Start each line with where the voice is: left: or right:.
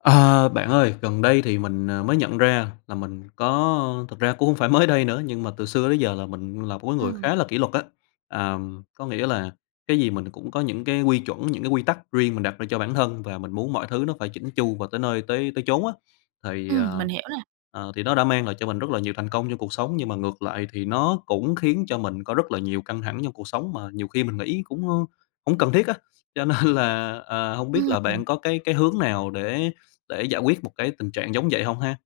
left: Ờ, bạn ơi, gần đây thì mình, ờ, mới nhận ra là mình có thực ra cũng hông phải mới đây nữa, nhưng mà từ xưa tới giờ là mình là một cái người
right: Ừm.
left: khá là kỷ luật á. À, có nghĩa là cái gì mình cũng có những cái quy chuẩn, những cái quy tắc riêng mình đặt ra cho bản thân và mình muốn mọi thứ nó phải chỉn chu và tới nơi tới tới chốn á. Thì, à,
right: Ừm, mình hiểu nè.
left: ờ, thì nó đã mang lại cho mình rất là nhiều thành công trong cuộc sống, nhưng mà ngược lại thì nó cũng khiến cho mình có rất là nhiều căng thẳng trong cuộc sống mà nhiều khi mình nghĩ cũng, ờ, hổng cần thiết á. Cho nên là, ờ, hông biết là bạn
right: Ừm.
left: có cái cái hướng nào để để giải quyết một cái tình trạng giống vậy hông ha?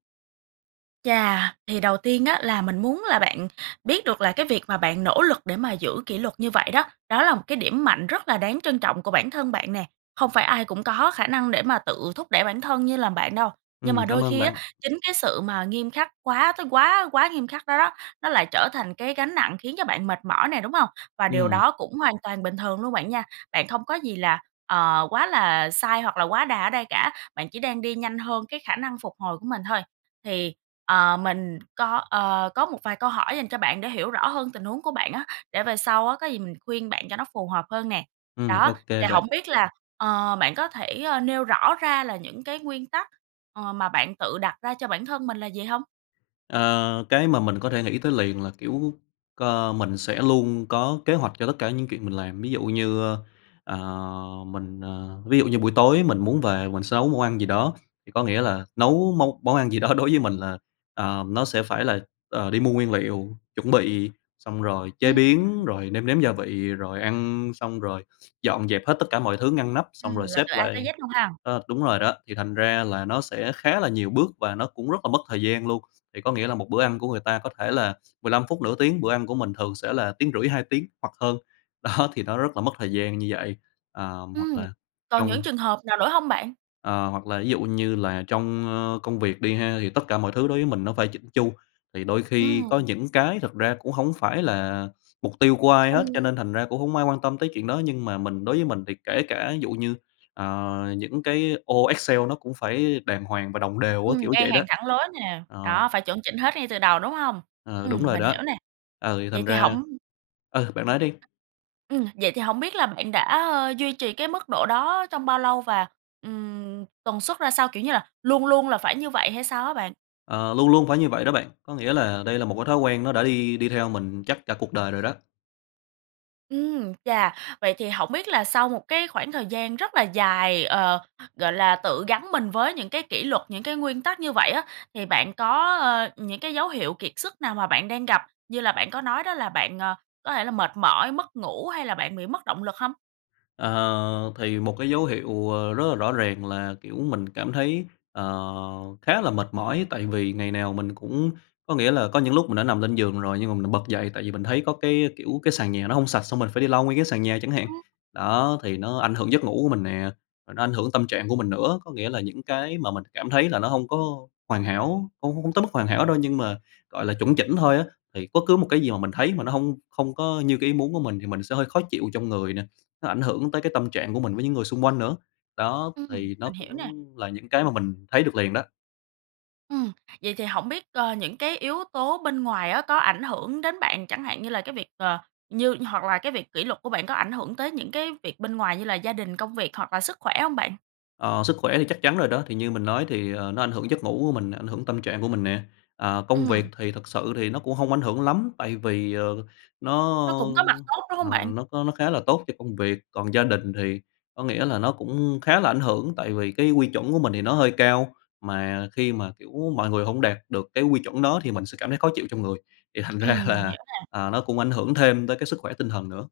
right: Chà, thì đầu tiên á là mình muốn là bạn biết được là cái việc mà bạn nỗ lực để mà giữ kỷ luật như vậy đó, đó là một cái điểm mạnh rất là đáng trân trọng của bản thân bạn nè. Không phải ai cũng có khả năng để mà tự thúc đẩy bản thân như là bạn đâu. Nhưng
left: Ừm,
right: mà
left: cảm
right: đôi
left: ơn
right: khi á,
left: bạn.
right: chính cái sự, mà, nghiêm khắc quá tới quá quá nghiêm khắc đó đó, nó lại trở thành cái gánh nặng khiến cho bạn mệt mỏi nè, đúng hông? Và điều
left: Ừm.
right: đó cũng hoàn toàn bình thường luôn bạn nha. Bạn không có gì là, ờ, quá là sai hoặc là quá đà ở đây cả, bạn chỉ đang đi nhanh hơn cái khả năng phục hồi của mình thôi. Thì, ờ, mình có, ờ, có một vài câu hỏi dành cho bạn để hiểu rõ hơn tình huống của bạn á, để về sau á có gì mình khuyên bạn cho nó phù hợp hơn nè.
left: Ừm,
right: Đó,
left: ô kê
right: thì
left: bạn.
right: hổng biết là, ờ, bạn có thể, ờ, nêu rõ ra là những cái nguyên tắc, ờ, mà bạn tự đặt ra cho bản thân mình là gì hông?
left: Ờ, cái mà mình có thể nghĩ tới liền là, kiểu, ơ, mình sẽ luôn có kế hoạch cho tất cả những chuyện mình làm. Ví dụ như, ơ, ờ, mình ờ, ví dụ như buổi tối mình muốn về mình sẽ nấu món ăn gì đó, thì có nghĩa là nấu món món ăn gì đó đối với mình là ờ, nó sẽ phải là, ờ, đi mua nguyên liệu, chuẩn bị, xong rồi chế
right: Ưm
left: biến,
right: [unintelligible]
left: rồi nêm nếm gia vị, rồi ăn xong rồi dọn dẹp hết tất cả mọi thứ ngăn nắp, xong
right: Ừm,
left: rồi
right: là
left: xếp
right: từ A tới
left: lại
right: Z luôn ha!
left: ơ, đúng rồi đó, thì thành ra là nó sẽ khá là nhiều bước và nó cũng rất là mất thời gian luôn. Thì có nghĩa là một bữa ăn của người ta có thể là 15 phút, nửa tiếng, bữa ăn của mình thường sẽ là 1,5 tiếng, 2 tiếng hoặc hơn. Đó, thì nó rất là mất thời gian như vậy. Ờm hoặc
right: Ừm,
left: là
right: còn những
left: trong
right: trường hợp nào nữa hông bạn?
left: Ờ, hoặc là ví dụ như là trong, ơ, công việc đi ha, thì tất cả mọi thứ đối với mình nó phải chỉn chu. Thì đôi khi
right: Ừm.
left: có những cái thực ra cũng hổng phải là mục tiêu của ai
right: Không
left: hết, cho nên thành ra cũng hổng ai quan tâm tới chuyện đó. Nhưng mà mình đối với mình thì kể cả dụ như, à, những cái ô Excel nó cũng phải đàng hoàng và đồng đều á,
right: Ừm,
left: kiểu
right: ngay
left: vậy đó.
right: hàng thẳng lối nè,
left: Ờ.
right: đó, phải chuẩn chỉnh hết ngay từ đầu, đúng hông?
left: Ờ, đúng
right: Ừm,
left: rồi
right: mình
left: đó.
right: hiểu nè,
left: Ừ, thì
right: vậy
left: thành
right: thì
left: ra
right: hổng
left: ừ, bạn nói đi.
right: Ừm, vậy thì hổng biết là bạn đã, ơ, duy trì cái mức độ đó trong bao lâu và, ừm, tần suất ra sao? Kiểu như là, luôn luôn là phải như vậy hay sao hả bạn?
left: Ờ, luôn luôn phải như vậy đó bạn. Có nghĩa là đây là một cái thói quen nó đã đi đi theo mình chắc cả cuộc đời rồi đó.
right: Ừm, chà, vậy thì hổng biết là sau một cái khoảng thời gian rất là dài, ờ, gọi là, tự gắn mình với những cái kỷ luật, những cái nguyên tắc như vậy á, thì bạn có, ờ, những cái dấu hiệu kiệt sức nào mà bạn đang gặp, như là bạn có nói đó là bạn, ờ, có thể là, mệt mỏi, mất ngủ hay là bạn bị mất động lực hông?
left: Ờ, thì một cái dấu hiệu, ờ, rất là rõ ràng là, kiểu, mình cảm thấy, ờ, khá là mệt mỏi, tại vì ngày nào mình cũng, có nghĩa là, có những lúc mình đã nằm lên giường rồi nhưng mà mình lại bật dậy, tại vì mình thấy có, cái kiểu, cái sàn nhà nó hông sạch xong mình phải đi lau nguyên cái sàn nhà chẳng hạn. Đó, thì nó ảnh hưởng giấc ngủ của mình nè, rồi nó ảnh hưởng tâm trạng của mình nữa. Có nghĩa là những cái mà mình cảm thấy là nó hông có hoàn hảo, không không tới mức hoàn hảo đâu, nhưng mà gọi là chuẩn chỉnh thôi á, thì bất cứ một cái gì mà mình thấy mà nó hông, không có như cái ý muốn của mình thì mình sẽ hơi khó chịu trong người nè. Nó ảnh hưởng tới cái tâm trạng của mình với những người xung quanh nữa. Đó,
right: Ừm,
left: thì nó
right: mình
left: cũng
right: hiểu nè.
left: là những cái mà mình thấy được liền đó.
right: Ừm, vậy thì hổng biết, ơ, những cái yếu tố bên ngoài á có ảnh hưởng đến bạn, chẳng hạn như là cái việc, ờ, như hoặc là cái việc kỷ luật của bạn có ảnh hưởng tới những cái việc bên ngoài như là gia đình, công việc hoặc là sức khỏe hông bạn?
left: Ờ, sức khỏe thì chắc chắn rồi đó, thì như mình nói thì, ờ, nó ảnh hưởng giấc ngủ của mình, ảnh hưởng tâm trạng của mình nè. À, công việc
right: Ừm.
left: thì thực sự thì nó cũng hông ảnh hưởng lắm tại vì, ờ, nó,
right: Nó cũng có mặt tốt, đúng hông
left: ờ,
right: bạn?
left: nó có nó khá là tốt cho công việc. Còn gia đình thì có nghĩa là nó cũng khá là ảnh hưởng tại vì cái quy chuẩn của mình thì nó hơi cao, mà khi mà, kiểu, mọi người hông đạt được cái quy chuẩn đó thì mình sẽ cảm thấy khó chịu trong người, thì thành ra
right: Ừm, mình
left: là,
right: hiểu nè.
left: ờ, nó cũng ảnh hưởng thêm tới cái sức khỏe tinh thần nữa.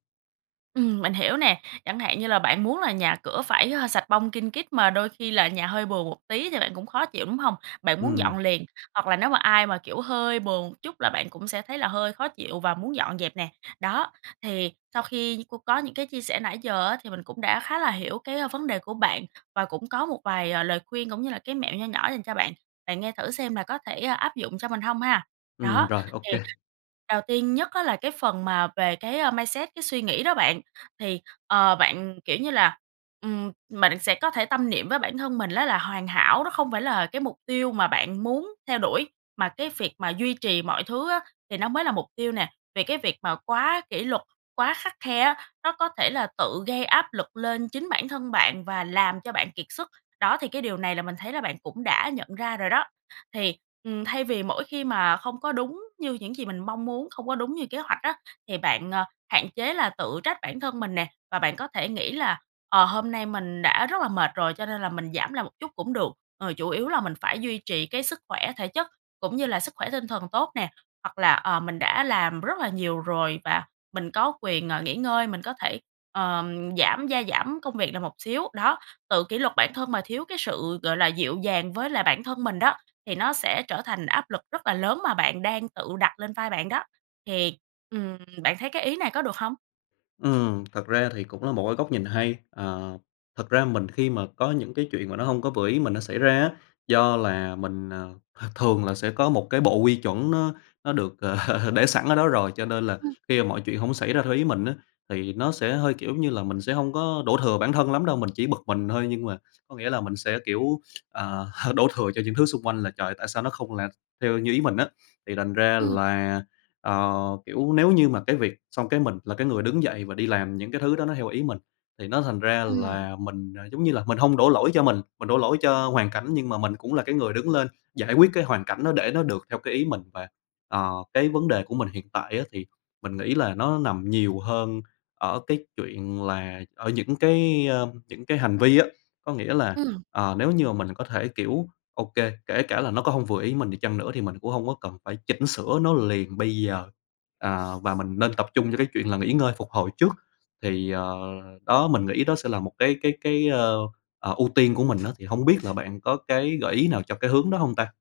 right: Ừm, mình hiểu nè. Chẳng hạn như là bạn muốn là nhà cửa phải, ơ, sạch bong kin kít mà đôi khi là nhà hơi bừa một tí thì bạn cũng khó chịu, đúng hông? Bạn muốn dọn
left: Ừm.
right: liền, hoặc là nếu mà ai mà, kiểu, hơi bừa chút là bạn cũng sẽ thấy là hơi khó chịu và muốn dọn dẹp nè. Đó, thì sau khi như cô có những cái chia sẻ nãy giờ á thì mình cũng đã khá là hiểu cái, ơ, vấn đề của bạn và cũng có một vài, ờ, lời khuyên cũng như là cái mẹo nho nhỏ dành cho bạn, bạn nghe thử xem là có thể áp dụng cho mình hông ha?
left: Ừm,
right: Đó,
left: rồi, ô
right: thì
left: kê.
right: đầu tiên nhất á là cái phần mà về cái, a, mindset, cái suy nghĩ đó bạn, thì, ờ, bạn, kiểu như là, ừm, mình sẽ có thể tâm niệm với bản thân mình á là hoàn hảo nó không phải là cái mục tiêu mà bạn muốn theo đuổi, mà cái việc mà duy trì mọi thứ á thì nó mới là mục tiêu nè, vì cái việc mà quá kỷ luật, quá khắt khe á, nó có thể là tự gây áp lực lên chính bản thân bạn và làm cho bạn kiệt sức. Đó, thì cái điều này là mình thấy là bạn cũng đã nhận ra rồi đó. Thì, ừm, thay vì mỗi khi mà không có đúng như những gì mình mong muốn, không có đúng như kế hoạch á thì bạn, à, hạn chế là tự trách bản thân mình nè và bạn có thể nghĩ là, ờ, hôm nay mình đã rất là mệt rồi cho nên là mình giảm lại một chút cũng được, ờ, chủ yếu là mình phải duy trì cái sức khỏe thể chất cũng như là sức khỏe tinh thần tốt nè, hoặc là, ờ, mình đã làm rất là nhiều rồi và mình có quyền, ờ, nghỉ ngơi, mình có thể, ờm, giảm gia giảm công việc lại một xíu. Đó, tự kỷ luật bản thân mà thiếu cái sự gọi là dịu dàng với lại bản thân mình đó, thì nó sẽ trở thành áp lực rất là lớn mà bạn đang tự đặt lên vai bạn đó. Thì, ừm, bạn thấy cái ý này có được hông?
left: Ừm, thật ra thì cũng là một cái góc nhìn hay. À, thật ra mình khi mà có những cái chuyện mà nó hông có vừa ý mình nó xảy ra á, do là mình, ờ, ha, thường là sẽ có một cái bộ quy chuẩn nó nó được, ờ, để sẵn ở đó rồi cho nên là
right: Ừm.
left: khi mà mọi chuyện hổng xảy ra theo ý mình á, thì nó sẽ hơi, kiểu giống như là, mình sẽ hông có đổ thừa bản thân lắm đâu, mình chỉ bực mình thôi. Nhưng mà có nghĩa là mình sẽ, kiểu, à, đổ thừa cho những thứ xung quanh là "Trời! tại sao nó không là theo như ý mình á?" Thì thành ra
right: Ừm.
left: là, ờ, kiểu, nếu như mà cái việc xong cái mình là cái người đứng dậy và đi làm những cái thứ đó nó theo ý mình thì nó thành ra
right: Ừm.
left: là mình, à, giống như là mình hông đổ lỗi cho mình, mình đổ lỗi cho hoàn cảnh nhưng mà mình cũng là cái người đứng lên giải quyết cái hoàn cảnh đó để nó được theo cái ý mình. Và, ờ, cái vấn đề của mình hiện tại á thì mình nghĩ là nó nằm nhiều hơn ở cái chuyện là ở những cái, ờm, những cái hành vi á. Có nghĩa là,
right: Ừm.
left: ờ, nếu như mà mình có thể, kiểu, ô kê, kể cả là nó có hông vừa ý mình đi chăng nữa thì mình cũng hông có cần phải chỉnh sửa nó liền bây giờ, à, và mình nên tập trung cho cái chuyện là nghỉ ngơi phục hồi trước. Thì, ờ, đó mình nghĩ đó sẽ là một cái cái cái, a, ờ, ưu tiên của mình á. Thì hông biết là bạn có cái gợi ý nào cho cái hướng đó hông ta?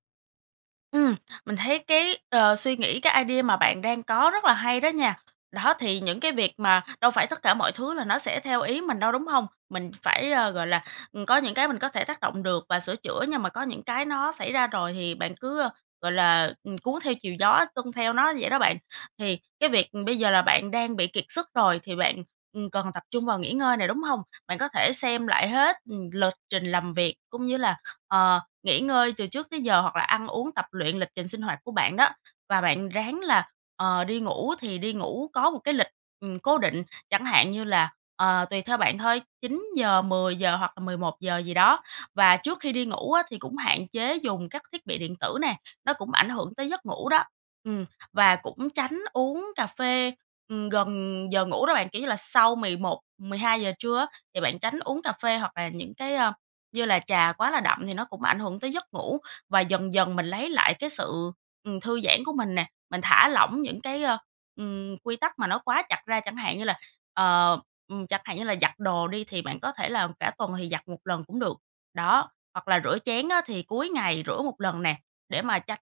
right: Ừm, mình thấy cái, ờ, suy nghĩ, cái idea mà bạn đang có rất là hay đó nha. Đó, thì những cái việc mà đâu phải tất cả mọi thứ là nó sẽ theo ý mình đâu, đúng hông? Mình phải, a, gọi là, ừm, có những cái mình có thể tác động được và sửa chữa, nhưng mà có những cái nó xảy ra rồi thì bạn cứ, a, gọi là, ừm, cuốn theo chiều gió, tuân theo nó vậy đó bạn. Thì cái việc, ừm, bây giờ là bạn đang bị kiệt sức rồi thì bạn, ừm, cần tập trung vào nghỉ ngơi nè, đúng hông? Bạn có thể xem lại hết, ừm, lịch trình làm việc cũng như là, ờ, nghỉ ngơi từ trước tới giờ hoặc là ăn uống tập luyện lịch trình sinh hoạt của bạn đó, và bạn ráng là, ờ, đi ngủ thì đi ngủ có một cái lịch, ừm, cố định chẳng hạn như là, ờ, tùy theo bạn thôi, 9:00, 10:00 hoặc là 11:00 gì đó. Và trước khi đi ngủ á, thì cũng hạn chế dùng các thiết bị điện tử nè, nó cũng ảnh hưởng tới giấc ngủ đó, ừm, và cũng tránh uống cà phê, ừm, gần giờ ngủ đó bạn, kiểu như là, sau 11:00, 12:00 trưa á thì bạn tránh uống cà phê hoặc là những cái, ơ, như là trà quá là đậm thì nó cũng ảnh hưởng tới giấc ngủ. Và dần dần mình lấy lại cái sự, ừm, thư giãn của mình nè, mình thả lỏng những cái, ơ, ừm, quy tắc mà nó quá chặt ra, chẳng hạn như là, ờ, ừm, chẳng hạn như là giặt đồ đi thì bạn có thể là cả tuần thì giặt 1 lần cũng được, đó, hoặc là rửa chén á, thì cuối ngày rửa 1 lần nè, để mà tránh,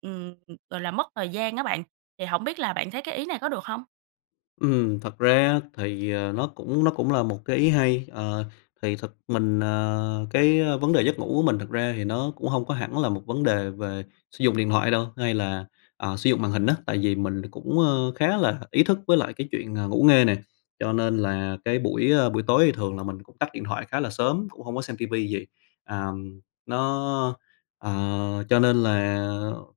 right: ừm, gọi là, mất thời gian á bạn. Thì hổng biết là bạn thấy cái ý này có được hông?
left: Ừm, thật ra á thì, ờ, nó cũng nó cũng là một cái ý hay. Ờ, thì thật mình à, cái vấn đề giấc ngủ của mình, thật ra thì nó cũng hông có hẳn là một vấn đề về sử dụng điện thoại đâu, hay là, à, sử dụng màn hình á. Tại vì mình cũng, ờ, khá là ý thức với lại cái chuyện, ờ, ngủ nghê nè, cho nên là cái buổi, ờ, buổi tối thì thường là mình cũng tắt điện thoại khá là sớm, cũng hông có xem ti vi gì, à, nó ờ, cho nên là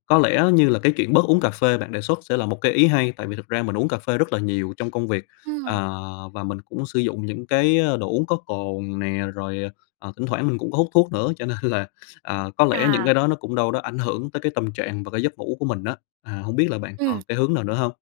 left: có lẽ như là cái chuyện bớt uống cà phê bạn đề xuất sẽ là một cái ý hay. Tại vì thực ra mình uống cà phê rất là nhiều trong công việc, à,
right: Ừm.
left: và mình cũng sử dụng những cái, ờ, đồ uống có cồn nè, rồi, à, à, thỉnh thoảng mình cũng có hút thuốc nữa. Cho nên là, à, có lẽ những
right: À.
left: cái đó nó cũng đâu đó ảnh hưởng tới cái tâm trạng và cái giấc ngủ của mình á. À, hông biết là bạn
right: Ừm.
left: còn cái hướng nào nữa hông?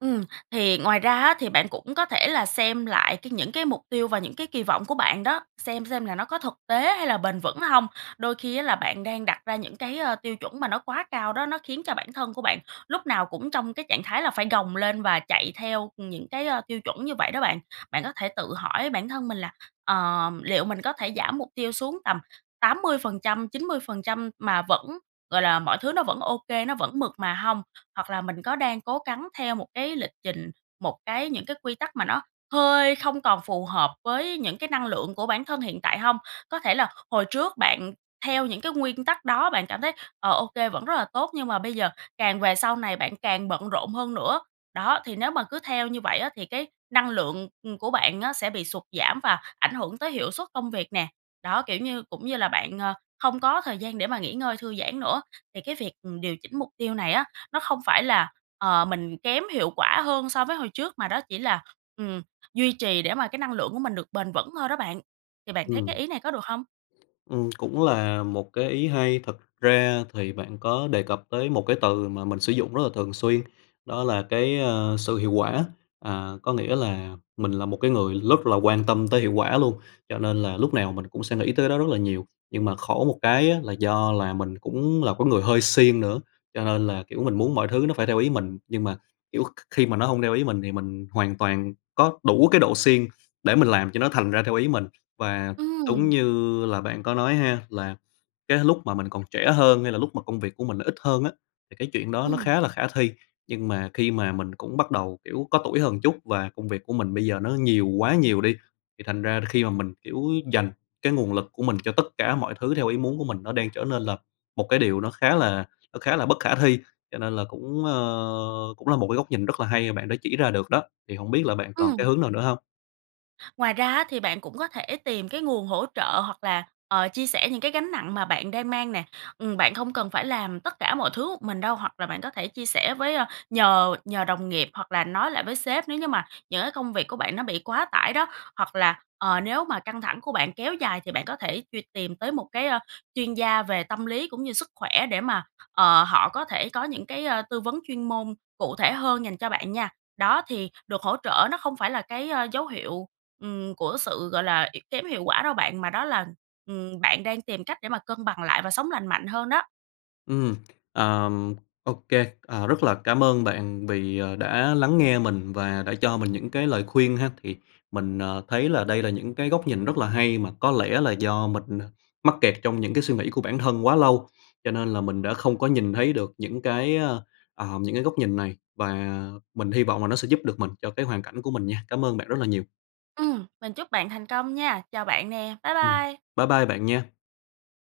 right: Ừm, thì ngoài ra á thì bạn cũng có thể là xem lại cái những cái mục tiêu và những cái kỳ vọng của bạn đó, xem xem là nó có thực tế hay là bền vững hông. Đôi khi á là bạn đang đặt ra những cái, ờ, tiêu chuẩn mà nó quá cao đó, nó khiến cho bản thân của bạn lúc nào cũng trong cái trạng thái là phải gồng lên và chạy theo những cái, ờ, tiêu chuẩn như vậy đó bạn. Bạn có thể tự hỏi bản thân mình là "Ờm, liệu mình có thể giảm mục tiêu xuống tầm 80%, 90% mà vẫn gọi là, mọi thứ nó vẫn ô kê, nó vẫn mượt mà hông?", hoặc là "Mình có đang cố gắng theo một cái lịch trình, một cái những cái quy tắc mà nó hơi không còn phù hợp với những cái năng lượng của bản thân hiện tại hông?" Có thể là h hồi trước bạn theo những cái nguyên tắc đó bạn cảm thấy, ờ, ô kê, vẫn rất là tốt, nhưng mà bây giờ, càng về sau này bạn càng bận rộn hơn nữa. Đó, thì nếu mà cứ theo như vậy á thì cái năng lượng, ừm, của bạn á sẽ bị sụt giảm và ảnh hưởng tới hiệu suất công việc nè, đó, kiểu như, cũng như là bạn, ờ, không có thời gian để mà nghỉ ngơi, thư giãn nữa. Thì cái việc, ừm, điều chỉnh mục tiêu này á, nó không phải là, ờ, mình kém hiệu quả hơn so với hồi trước, mà đó chỉ là, ừm, duy trì để mà cái năng lượng của mình được bền vững thôi đó bạn. Thì bạn thấy cái
left: Ừm.
right: ý này có được hông?
left: Ừm, cũng là một cái ý hay. Thực ra thì bạn có đề cập tới một cái từ mà mình sử dụng rất là thường xuyên, đó là cái, ờ, "sự hiệu quả". À, có nghĩa là mình là một cái người rất là quan tâm tới hiệu quả luôn, cho nên là lúc nào mình cũng sẽ nghĩ tới cái đó rất là nhiều. Nhưng mà khổ một cái á là do là mình cũng là cái người hơi siêng nữa, cho nên là, kiểu, mình muốn mọi thứ nó phải theo ý mình, nhưng mà, kiểu, kh khi mà nó hông theo ý mình thì mình hoàn toàn có đủ cái độ siêng để mình làm cho nó thành ra theo ý mình. Và đúng
right: Ừm.
left: như là bạn có nói ha, là cái lúc mà mình còn trẻ hơn, hay là lúc mà công việc của mình nó ít hơn á, thì cái chuyện đó nó
right: Ừm.
left: khá là khả thi. Nhưng mà khi mà mình cũng bắt đầu, kiểu, có tuổi hơn một chút, và công việc của mình bây giờ nó nhiều quá nhiều đi, thì thành ra là khi mà mình, kiểu, dành cái nguồn lực của mình cho tất cả mọi thứ theo ý muốn của mình, nó đang trở nên là một cái điều nó khá là nó khá là bất khả thi. Cho nên là cũng, ờ, cũng là một cái góc nhìn rất là hay mà bạn đã chỉ ra được đó, thì hổng biết là bạn còn cái
right: Ừm.
left: hướng nào nữa hông?
right: Ngoài ra á thì bạn cũng có thể tìm cái nguồn hỗ trợ hoặc là, ờ, chia sẻ những cái gánh nặng mà bạn đang mang nè. Ừm, bạn không cần phải làm tất cả mọi thứ một mình đâu, hoặc là bạn có thể chia sẻ với ờ, nhờ nhờ đồng nghiệp hoặc là nói lại với sếp, nếu như mà những cái công việc của bạn nó bị quá tải đó. Hoặc là, ờ, nếu mà căng thẳng của bạn kéo dài thì bạn có thể truy tìm tới một cái, ờ, chuyên gia về tâm lý cũng như sức khỏe để mà, ờ, họ có thể có những cái, ờ, tư vấn chuyên môn cụ thể hơn dành cho bạn nha. Đó, thì được hỗ trợ nó không phải là cái, ờ, dấu hiệu, ừm, của sự, gọi là, y kém hiệu quả đâu bạn, mà đó là, ừm, bạn đang tìm cách để mà cân bằng lại và sống lành mạnh hơn đó.
left: Ừm, ờm, ô kê. À, rất là cảm ơn bạn vì, ờ, đã lắng nghe mình và đã cho mình những cái lời khuyên ha. Thì mình, à, thấy là đây là những cái góc nhìn rất là hay mà có lẽ là do mình, à, mắc kẹt trong những cái suy nghĩ của bản thân quá lâu, cho nên là mình đã không có nhìn thấy được những cái, à, à, những cái góc nhìn này. Và mình hy vọng là nó sẽ giúp được mình cho cái hoàn cảnh của mình nha. Cảm ơn bạn rất là nhiều!
right: Ừm, mình chúc bạn thành công nha! Chào bạn nè, bye
left: Ừm.
right: bye!
left: Bye bye bạn nha!